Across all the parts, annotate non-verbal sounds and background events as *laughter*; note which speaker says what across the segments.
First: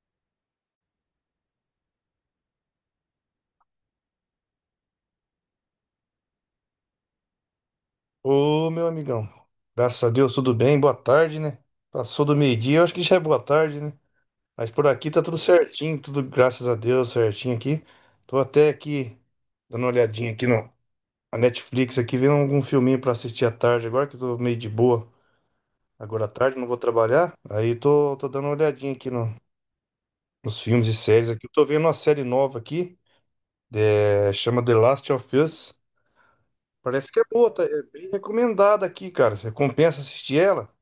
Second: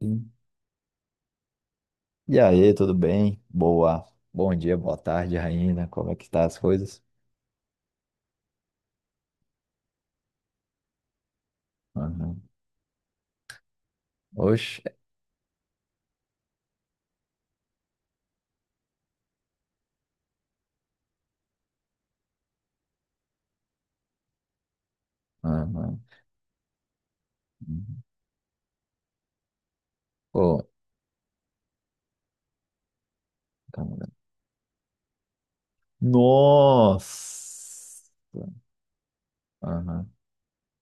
Speaker 1: Sim. E aí, tudo bem? Boa. Bom dia, boa tarde, Raina. Como é que tá as coisas?
Speaker 2: Ô, meu amigão. Graças a Deus, tudo bem? Boa tarde, né? Passou do
Speaker 1: Aham.
Speaker 2: meio-dia, eu acho que já é boa tarde, né? Mas
Speaker 1: Oxe.
Speaker 2: por aqui tá tudo certinho, tudo graças a Deus certinho aqui. Tô até aqui dando uma olhadinha aqui no, na Netflix aqui, vendo algum filminho pra assistir à tarde agora, que eu tô meio de boa
Speaker 1: Aham.
Speaker 2: agora à tarde, não vou trabalhar. Aí tô dando uma olhadinha aqui nos
Speaker 1: Pô,
Speaker 2: filmes e séries aqui. Eu tô vendo uma série nova aqui,
Speaker 1: calma.
Speaker 2: chama The Last of Us. Parece que é
Speaker 1: Nossa!
Speaker 2: boa, tá? É bem recomendada aqui, cara. Você compensa
Speaker 1: Aham.
Speaker 2: assistir ela?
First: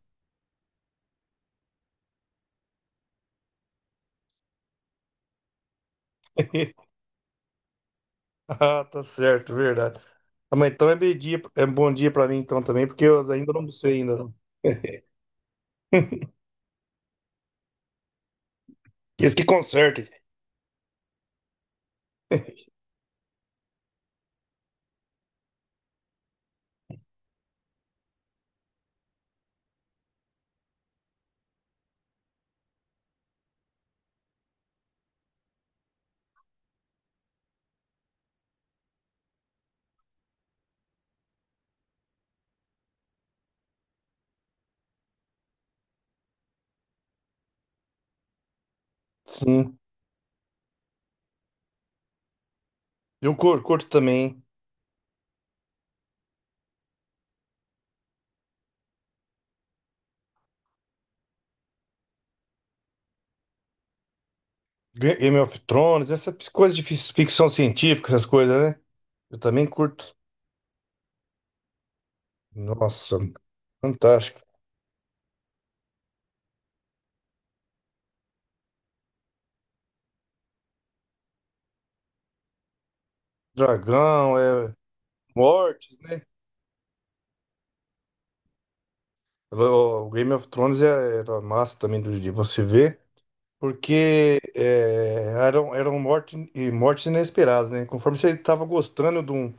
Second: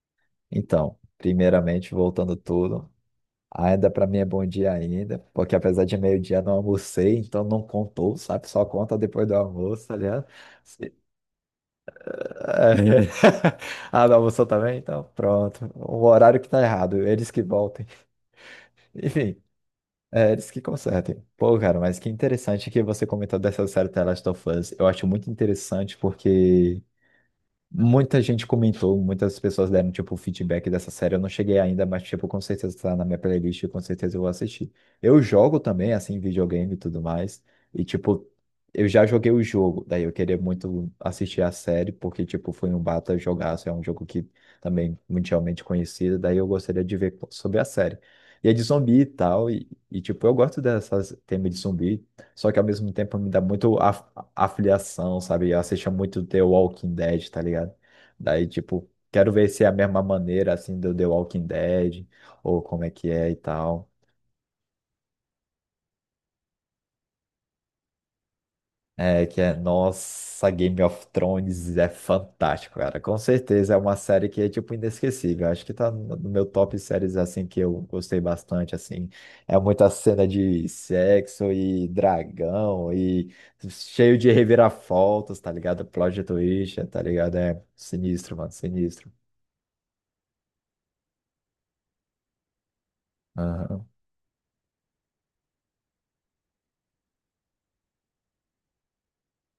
Speaker 1: Então, primeiramente, voltando tudo, ainda para mim é bom dia ainda, porque apesar de meio-dia não
Speaker 2: *laughs*
Speaker 1: almocei, então não contou, sabe? Só
Speaker 2: Ah,
Speaker 1: conta
Speaker 2: tá
Speaker 1: depois do
Speaker 2: certo,
Speaker 1: almoço, tá
Speaker 2: verdade.
Speaker 1: ligado?
Speaker 2: Ah, mas então
Speaker 1: Se-
Speaker 2: é meio dia, é bom dia
Speaker 1: É.
Speaker 2: pra mim então também, porque eu ainda não
Speaker 1: *laughs*
Speaker 2: sei
Speaker 1: Ah, não
Speaker 2: ainda. Não.
Speaker 1: almoçou também? Então, pronto. O horário que tá errado, eles que voltem. *laughs*
Speaker 2: Esse
Speaker 1: Enfim,
Speaker 2: que conserte.
Speaker 1: é, eles que consertem. Pô, cara, mas que interessante que você comentou dessa série The Last of Us. Eu acho muito interessante porque muita gente comentou, muitas pessoas deram, tipo, feedback dessa série. Eu não cheguei ainda, mas, tipo, com certeza tá na minha playlist, e com certeza eu vou assistir. Eu jogo também, assim, videogame e tudo mais. E, tipo, eu já joguei o jogo, daí eu queria muito assistir a série, porque, tipo, foi um bata jogaço, é um jogo que também mundialmente conhecido, daí eu gostaria de ver sobre a série. E é de zumbi e tal, e,
Speaker 2: Sim.
Speaker 1: e, tipo, eu gosto dessas temas de zumbi, só que ao mesmo tempo me
Speaker 2: Eu
Speaker 1: dá muito
Speaker 2: curto
Speaker 1: a
Speaker 2: também.
Speaker 1: afiliação, sabe? Eu assistia muito The Walking Dead, tá ligado? Daí, tipo, quero ver se é a mesma maneira, assim, do The Walking Dead, ou como é que é e tal.
Speaker 2: Game of Thrones, essa coisa de ficção científica, essas coisas, né?
Speaker 1: É,
Speaker 2: Eu
Speaker 1: que é,
Speaker 2: também curto.
Speaker 1: nossa, Game of Thrones é fantástico, cara.
Speaker 2: Nossa,
Speaker 1: Com certeza é uma série que
Speaker 2: fantástico.
Speaker 1: é, tipo, inesquecível. Acho que tá no meu top séries, assim, que eu gostei bastante, assim. É muita cena de sexo e dragão e cheio de
Speaker 2: Dragão,
Speaker 1: reviravoltas, tá ligado?
Speaker 2: mortes,
Speaker 1: Plot
Speaker 2: né?
Speaker 1: twist, tá ligado? É sinistro, mano, sinistro.
Speaker 2: O Game of Thrones era massa também de você ver,
Speaker 1: Aham.
Speaker 2: porque eram morte, e mortes inesperadas, né? Conforme você estava gostando de um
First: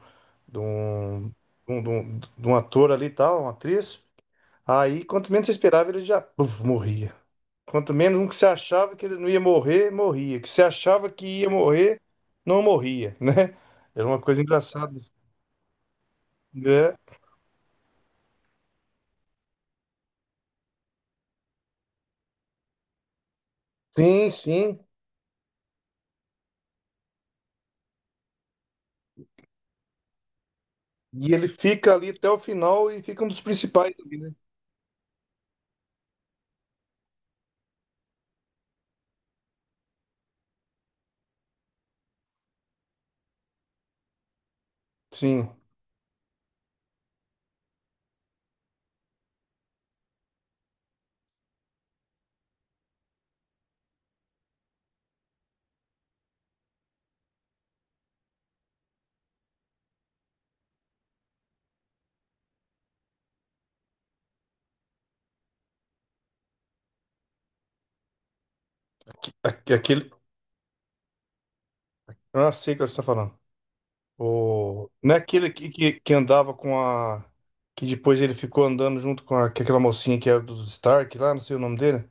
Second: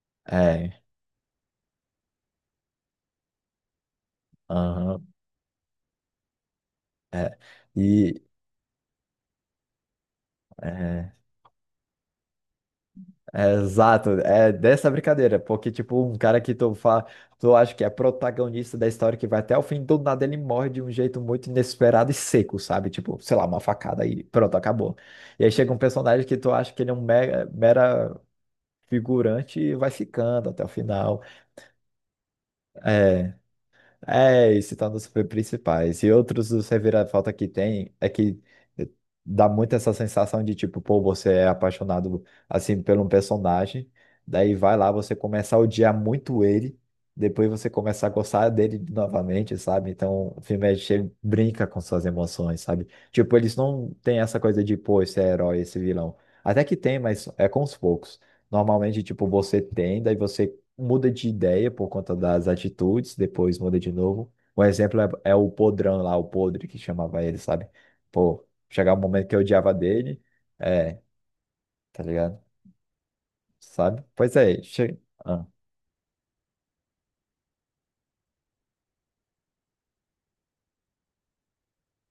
Speaker 2: de
Speaker 1: É,
Speaker 2: um, de um, de um- de um ator ali e tal, uma atriz. Aí,
Speaker 1: aham,
Speaker 2: quanto menos você esperava, ele já puf, morria.
Speaker 1: é.
Speaker 2: Quanto menos
Speaker 1: E
Speaker 2: um que você achava que ele não ia morrer, morria. Que você achava
Speaker 1: é,
Speaker 2: que ia morrer, não morria, *laughs*
Speaker 1: é
Speaker 2: né? Era
Speaker 1: exato,
Speaker 2: uma coisa
Speaker 1: é dessa
Speaker 2: engraçada,
Speaker 1: brincadeira, porque tipo, um cara que tu
Speaker 2: né?
Speaker 1: fa, tu acha que é protagonista da história que vai até o fim, do nada ele morre de um jeito muito inesperado e seco, sabe? Tipo, sei lá, uma facada e
Speaker 2: Sim,
Speaker 1: pronto,
Speaker 2: sim.
Speaker 1: acabou. E aí chega um personagem que tu acha que ele é um mega, mera figurante e vai ficando até o final.
Speaker 2: E ele fica ali até o final e fica um
Speaker 1: É.
Speaker 2: dos principais ali, né?
Speaker 1: É, e se torna super principais. E outros dos reviravolta que tem é que dá muito essa sensação de tipo, pô, você é apaixonado assim por um personagem, daí vai lá, você
Speaker 2: Sim.
Speaker 1: começa a odiar muito ele, depois você começa a gostar dele novamente, sabe? Então o filme é cheio, brinca com suas emoções, sabe? Tipo, eles não têm essa coisa de, pô, esse é herói, esse vilão. Até que tem, mas é com os poucos. Normalmente, tipo, você tem, daí você muda de ideia por conta das atitudes, depois muda de novo. Um exemplo é o podrão lá, o podre que chamava ele, sabe? Pô, chegava um momento que eu odiava
Speaker 2: Aquele.
Speaker 1: dele, é, tá ligado?
Speaker 2: Ah, sei o que você está falando.
Speaker 1: Sabe? Pois é, che...
Speaker 2: Não é
Speaker 1: ah.
Speaker 2: aquele que andava com a. Que depois ele ficou andando junto com aquela mocinha que era do Stark lá, não sei o nome dele.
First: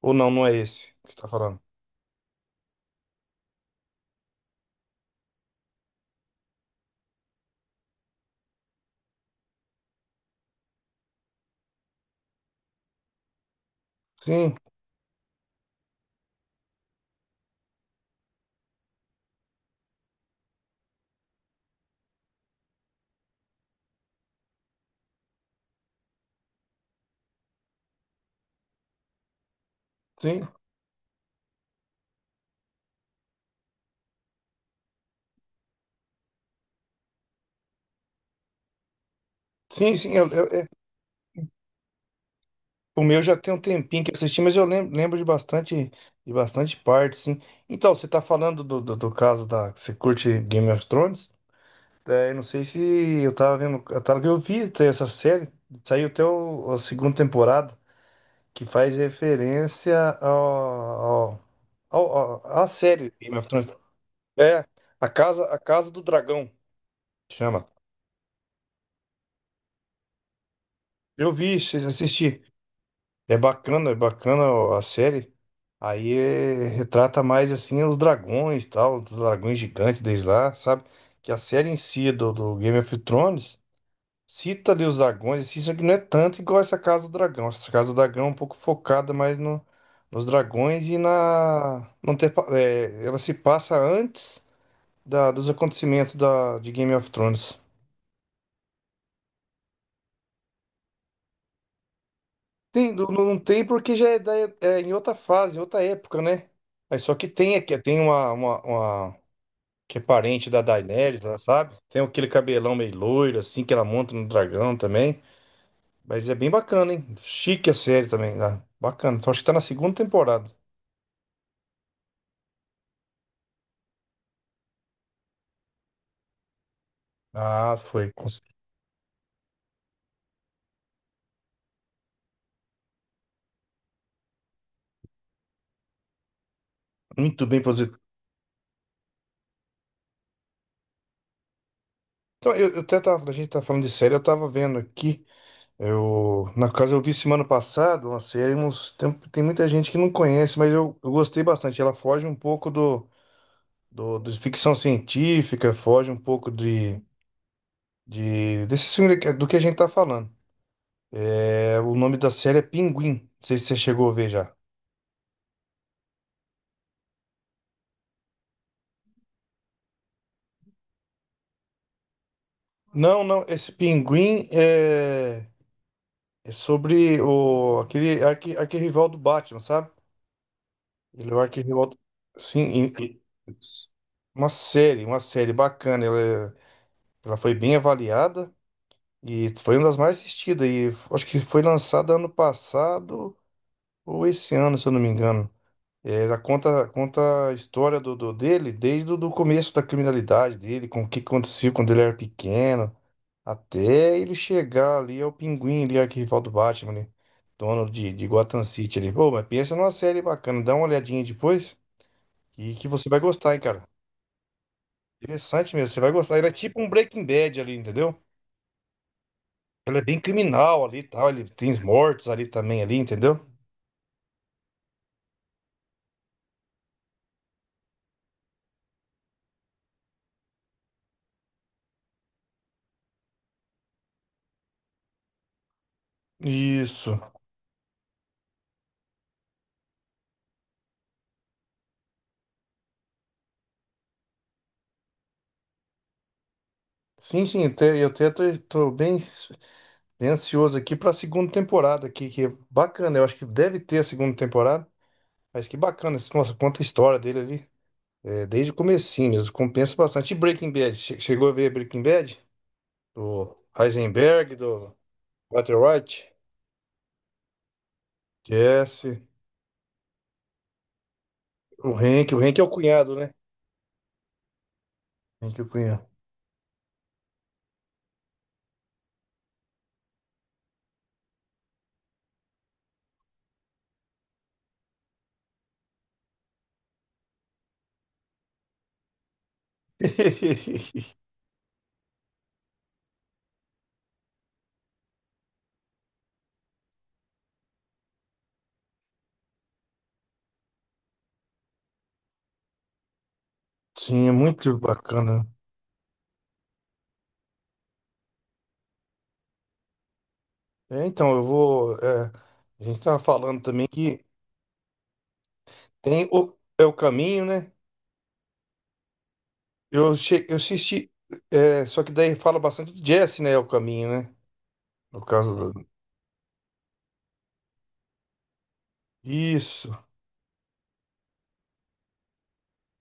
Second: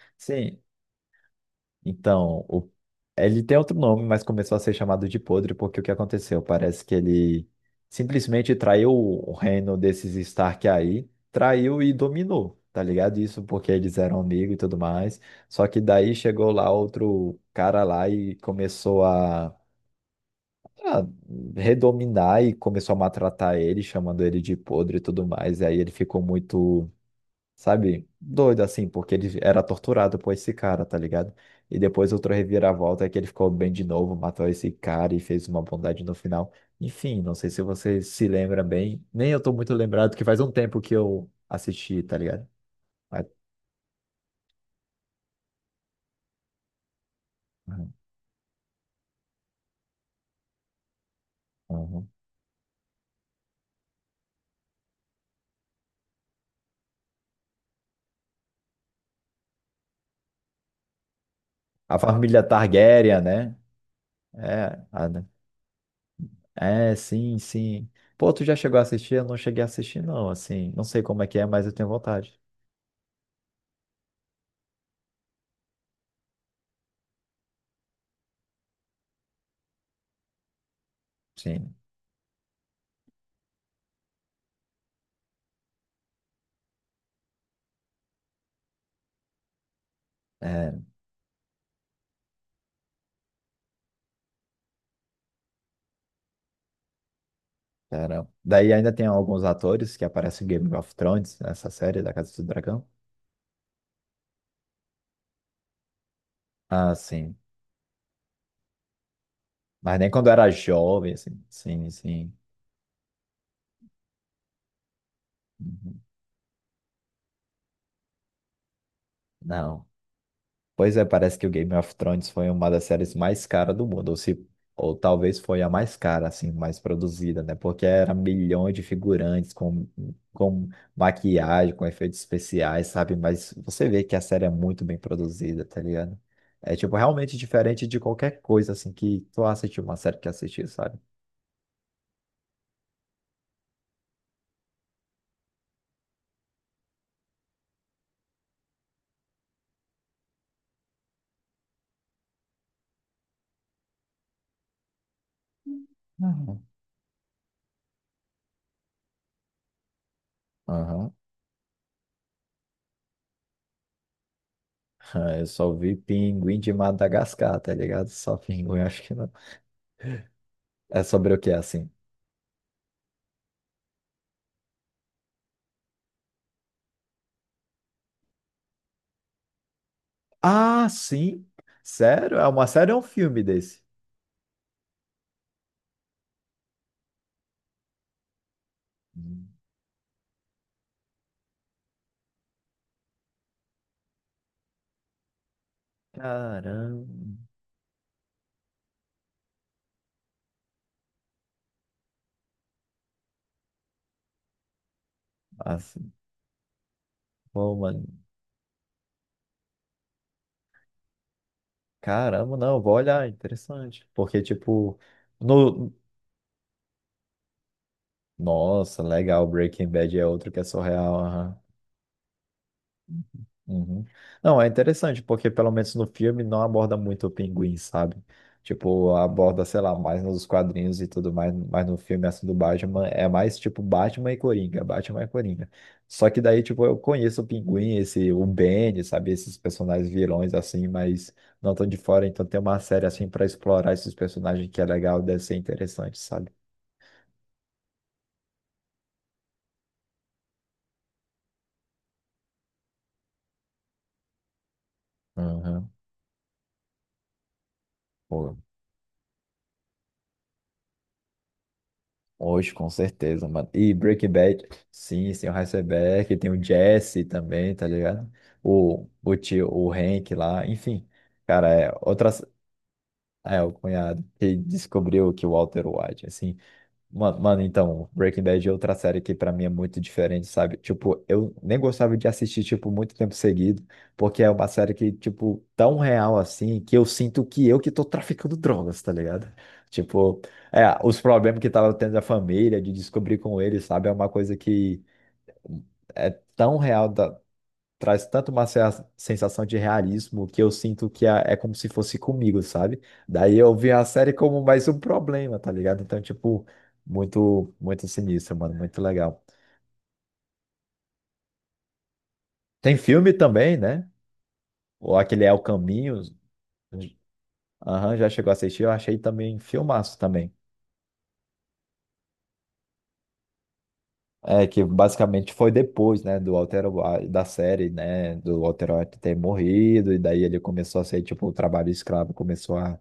Speaker 2: Ou não, não é
Speaker 1: Sim,
Speaker 2: esse que você tá falando.
Speaker 1: então, o... ele tem outro nome, mas começou a ser chamado de Podre porque o que aconteceu? Parece que ele simplesmente traiu o reino desses Stark aí, traiu e dominou, tá ligado? Isso porque eles eram amigos e
Speaker 2: Sim,
Speaker 1: tudo mais. Só que daí chegou lá outro cara lá e começou a redominar e começou a maltratar ele, chamando ele de Podre e tudo mais. E aí ele ficou muito sabe? Doido assim, porque ele era torturado por
Speaker 2: sim,
Speaker 1: esse cara, tá ligado? E depois outra reviravolta é que ele ficou bem de novo, matou esse cara e fez uma bondade no final. Enfim, não sei se você se lembra bem. Nem eu tô muito
Speaker 2: sim, sim.
Speaker 1: lembrado, que faz um tempo que eu assisti, tá ligado?
Speaker 2: O meu
Speaker 1: Mas-
Speaker 2: já tem um tempinho que eu assisti, mas eu lembro de bastante parte, sim.
Speaker 1: Uhum,
Speaker 2: Então, você tá falando do caso da. Você curte Game of Thrones?
Speaker 1: uhum
Speaker 2: Eu não sei se eu tava vendo. eu vi até essa série, saiu até a segunda temporada. Que faz referência
Speaker 1: A
Speaker 2: ao-
Speaker 1: família
Speaker 2: à série
Speaker 1: Targaryen,
Speaker 2: Game of
Speaker 1: né?
Speaker 2: Thrones. É,
Speaker 1: É, a-
Speaker 2: a
Speaker 1: né?
Speaker 2: casa, a casa do Dragão,
Speaker 1: É, sim,
Speaker 2: chama.
Speaker 1: sim. Pô, tu já chegou a assistir? Eu não cheguei a assistir, não, assim. Não sei como é
Speaker 2: Eu
Speaker 1: que é,
Speaker 2: vi,
Speaker 1: mas eu tenho vontade.
Speaker 2: assisti. É bacana a série. Aí retrata mais assim os dragões, e tal, os dragões gigantes desde lá, sabe? Que a série
Speaker 1: Sim.
Speaker 2: em si do Game of Thrones cita ali os dragões, assim, isso aqui não é tanto igual essa Casa do Dragão. Essa Casa do Dragão é um pouco focada mais nos
Speaker 1: É.
Speaker 2: dragões e na. Não ter, pa- é, ela se passa antes dos acontecimentos de Game of Thrones.
Speaker 1: Caramba. Daí ainda tem alguns atores que aparecem em Game of Thrones, nessa série da Casa do Dragão.
Speaker 2: Tem, não, não tem porque já é em outra fase, em outra época, né?
Speaker 1: Ah,
Speaker 2: Mas só que
Speaker 1: sim.
Speaker 2: tem uma
Speaker 1: Mas
Speaker 2: que é
Speaker 1: nem quando
Speaker 2: parente
Speaker 1: era
Speaker 2: da
Speaker 1: jovem,
Speaker 2: Daenerys, lá,
Speaker 1: assim.
Speaker 2: sabe?
Speaker 1: Sim,
Speaker 2: Tem aquele
Speaker 1: sim.
Speaker 2: cabelão meio loiro, assim, que ela monta no dragão também.
Speaker 1: Uhum.
Speaker 2: Mas é bem bacana, hein? Chique a série também, né? Bacana. Então, acho que tá na
Speaker 1: Não.
Speaker 2: segunda temporada.
Speaker 1: Pois é, parece que o Game of Thrones foi uma das séries mais caras do mundo, ou se, ou talvez foi a mais cara, assim, mais produzida, né?
Speaker 2: Ah,
Speaker 1: Porque era milhões de figurantes com maquiagem, com efeitos especiais, sabe? Mas você vê que a série é muito bem produzida, tá ligado? É, tipo, realmente
Speaker 2: muito bem
Speaker 1: diferente de
Speaker 2: produzido.
Speaker 1: qualquer coisa, assim, que tu assistiu uma série que assistiu, sabe?
Speaker 2: Então, eu até tava, a gente tá falando de série, eu tava vendo aqui, na casa eu vi semana passada uma série, tem muita gente que não conhece, mas eu gostei bastante. Ela foge um pouco de ficção científica, foge um pouco
Speaker 1: Uhum.
Speaker 2: de desse filme do que a gente tá falando.
Speaker 1: Aham.
Speaker 2: O nome da série é Pinguim, não sei se você chegou a ver já.
Speaker 1: *laughs* Eu só vi Pinguim de Madagascar, tá ligado? Só Pinguim, *laughs* acho que não. É sobre o que, assim?
Speaker 2: Não, não, esse Pinguim é sobre aquele arquirrival do Batman, sabe?
Speaker 1: Ah,
Speaker 2: Ele é o
Speaker 1: sim.
Speaker 2: arquirrival.
Speaker 1: Sério? É uma série
Speaker 2: Sim,
Speaker 1: ou um filme
Speaker 2: e-
Speaker 1: desse?
Speaker 2: uma série bacana. Ela foi bem avaliada
Speaker 1: Hum.
Speaker 2: e foi uma das mais assistidas. E acho que foi lançada ano passado ou esse ano, se eu não me engano. Ela conta,
Speaker 1: Caramba.
Speaker 2: conta a história do dele desde o do começo da criminalidade dele, com o que aconteceu quando ele era pequeno, até ele chegar ali ao Pinguim, ali,
Speaker 1: Assim,
Speaker 2: arquirrival do Batman, né?
Speaker 1: pô,
Speaker 2: Dono
Speaker 1: mano.
Speaker 2: de Gotham City ali. Pô, mas pensa numa série bacana, dá uma olhadinha depois.
Speaker 1: Caramba,
Speaker 2: E
Speaker 1: não,
Speaker 2: que
Speaker 1: vou
Speaker 2: você vai
Speaker 1: olhar,
Speaker 2: gostar, hein, cara.
Speaker 1: interessante. Porque, tipo,
Speaker 2: Interessante
Speaker 1: no...
Speaker 2: mesmo, você vai gostar. Ele é tipo um Breaking Bad ali, entendeu?
Speaker 1: Nossa, legal, Breaking
Speaker 2: Ele é
Speaker 1: Bad
Speaker 2: bem
Speaker 1: é outro que é
Speaker 2: criminal ali e tal. Ele
Speaker 1: surreal.
Speaker 2: tem os mortos ali também, ali, entendeu?
Speaker 1: Uhum. Não, é interessante, porque pelo menos no filme não aborda muito o pinguim, sabe? Tipo, aborda, sei lá, mais nos quadrinhos e tudo mais, mas no filme assim do Batman é mais tipo Batman e Coringa, Batman e Coringa. Só que daí, tipo, eu
Speaker 2: Isso.
Speaker 1: conheço o Pinguim, esse, o Bane, sabe? Esses personagens vilões assim, mas não tão de fora, então tem uma série assim pra explorar esses personagens que é legal, deve ser interessante, sabe?
Speaker 2: Sim, sim, eu até tô bem, bem ansioso aqui pra segunda temporada aqui, que é bacana. Eu acho que deve ter a segunda temporada. Mas que
Speaker 1: Uhum.
Speaker 2: bacana, nossa, conta a história dele ali. É,
Speaker 1: Pô,
Speaker 2: desde o comecinho mesmo, compensa bastante. E Breaking Bad, chegou a ver Breaking Bad?
Speaker 1: hoje, com certeza,
Speaker 2: Do
Speaker 1: mano. E Breaking
Speaker 2: Heisenberg,
Speaker 1: Bad,
Speaker 2: do
Speaker 1: sim, tem o
Speaker 2: Walter White?
Speaker 1: Heisenberg, tem o Jesse também, tá ligado? O,
Speaker 2: Jesse,
Speaker 1: o tio, o Hank lá, enfim. Cara,
Speaker 2: o
Speaker 1: é outra.
Speaker 2: Hank, o Hank é o cunhado, né?
Speaker 1: É, o cunhado que descobriu que o
Speaker 2: Henrique
Speaker 1: Walter
Speaker 2: Cunha.
Speaker 1: White, assim. Mano, então, Breaking Bad é outra série que pra mim é muito diferente, sabe? Tipo, eu nem gostava de assistir, tipo, muito tempo seguido, porque é uma série que, tipo, tão real assim, que eu sinto que eu que tô traficando drogas, tá ligado? Tipo, é,
Speaker 2: *laughs*
Speaker 1: os problemas que tava tendo a família, de descobrir com ele sabe? É uma coisa que é tão real, traz tanto uma sensação de realismo que eu sinto que é como se fosse comigo, sabe? Daí eu vi a
Speaker 2: Sim, é
Speaker 1: série como
Speaker 2: muito
Speaker 1: mais um
Speaker 2: bacana.
Speaker 1: problema, tá ligado? Então, tipo, muito, muito sinistro, mano, muito legal.
Speaker 2: Então, eu vou. A
Speaker 1: Tem
Speaker 2: gente estava
Speaker 1: filme
Speaker 2: falando
Speaker 1: também,
Speaker 2: também
Speaker 1: né?
Speaker 2: que
Speaker 1: Ou aquele É o Caminho.
Speaker 2: tem o, é o caminho, né?
Speaker 1: Aham, já chegou a assistir, eu achei também
Speaker 2: Eu,
Speaker 1: filmaço
Speaker 2: che,
Speaker 1: também.
Speaker 2: eu assisti. Só que daí fala bastante de Jesse, né? É o caminho, né?
Speaker 1: É, que
Speaker 2: No
Speaker 1: basicamente
Speaker 2: caso
Speaker 1: foi
Speaker 2: do.
Speaker 1: depois, né, do Walter White, da série, né, do Walter White ter
Speaker 2: Isso.
Speaker 1: morrido, e daí ele começou a ser, tipo, o trabalho escravo começou a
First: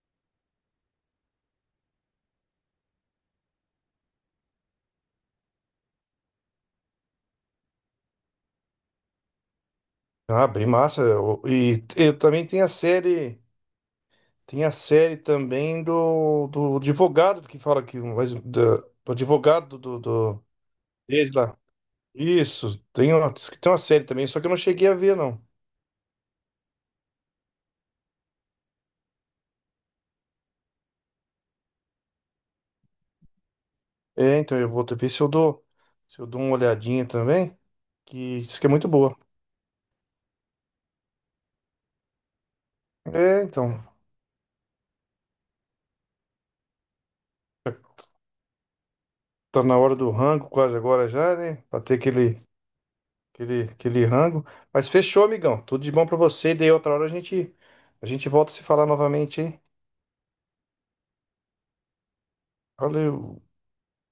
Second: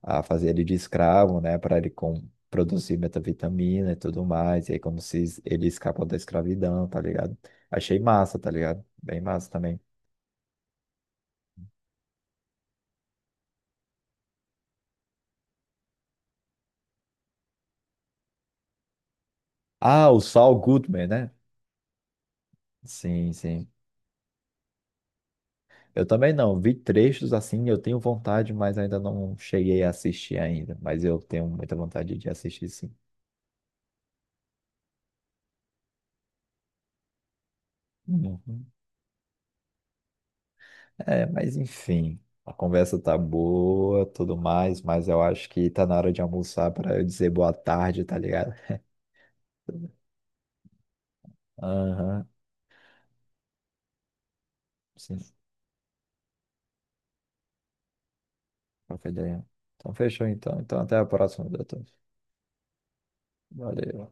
Speaker 1: a fazer ele de escravo, né, para ele com, produzir metavitamina e tudo mais, e aí como se ele escapa da escravidão, tá ligado? Achei massa, tá ligado? Bem massa também.
Speaker 2: Ah, bem massa. E também tem a série. Tem a série também do advogado que fala que. Do advogado do,
Speaker 1: Ah, o
Speaker 2: do.
Speaker 1: Saul Goodman, né?
Speaker 2: Desde lá. Isso. Tem uma,
Speaker 1: Sim,
Speaker 2: diz que
Speaker 1: sim.
Speaker 2: tem uma série também, só que eu não cheguei a ver, não.
Speaker 1: Eu também não, vi trechos assim, eu tenho vontade, mas ainda não cheguei a assistir ainda, mas eu tenho muita vontade de assistir sim.
Speaker 2: É, então eu vou ver se eu dou, uma olhadinha também, que diz
Speaker 1: Uhum.
Speaker 2: que é muito boa.
Speaker 1: É, mas enfim, a conversa tá
Speaker 2: É, então,
Speaker 1: boa, tudo mais, mas eu acho que tá na hora de almoçar para eu dizer boa tarde, tá ligado?
Speaker 2: tá na hora do rango quase agora já, né? Pra ter
Speaker 1: Aham.
Speaker 2: aquele rango. Mas
Speaker 1: Sim,
Speaker 2: fechou, amigão. Tudo de bom pra você. Daí outra hora a gente volta a se falar
Speaker 1: qualquer
Speaker 2: novamente,
Speaker 1: ideia.
Speaker 2: hein?
Speaker 1: Então, fechou então. Então, até a próxima, doutor.
Speaker 2: Valeu.
Speaker 1: Valeu.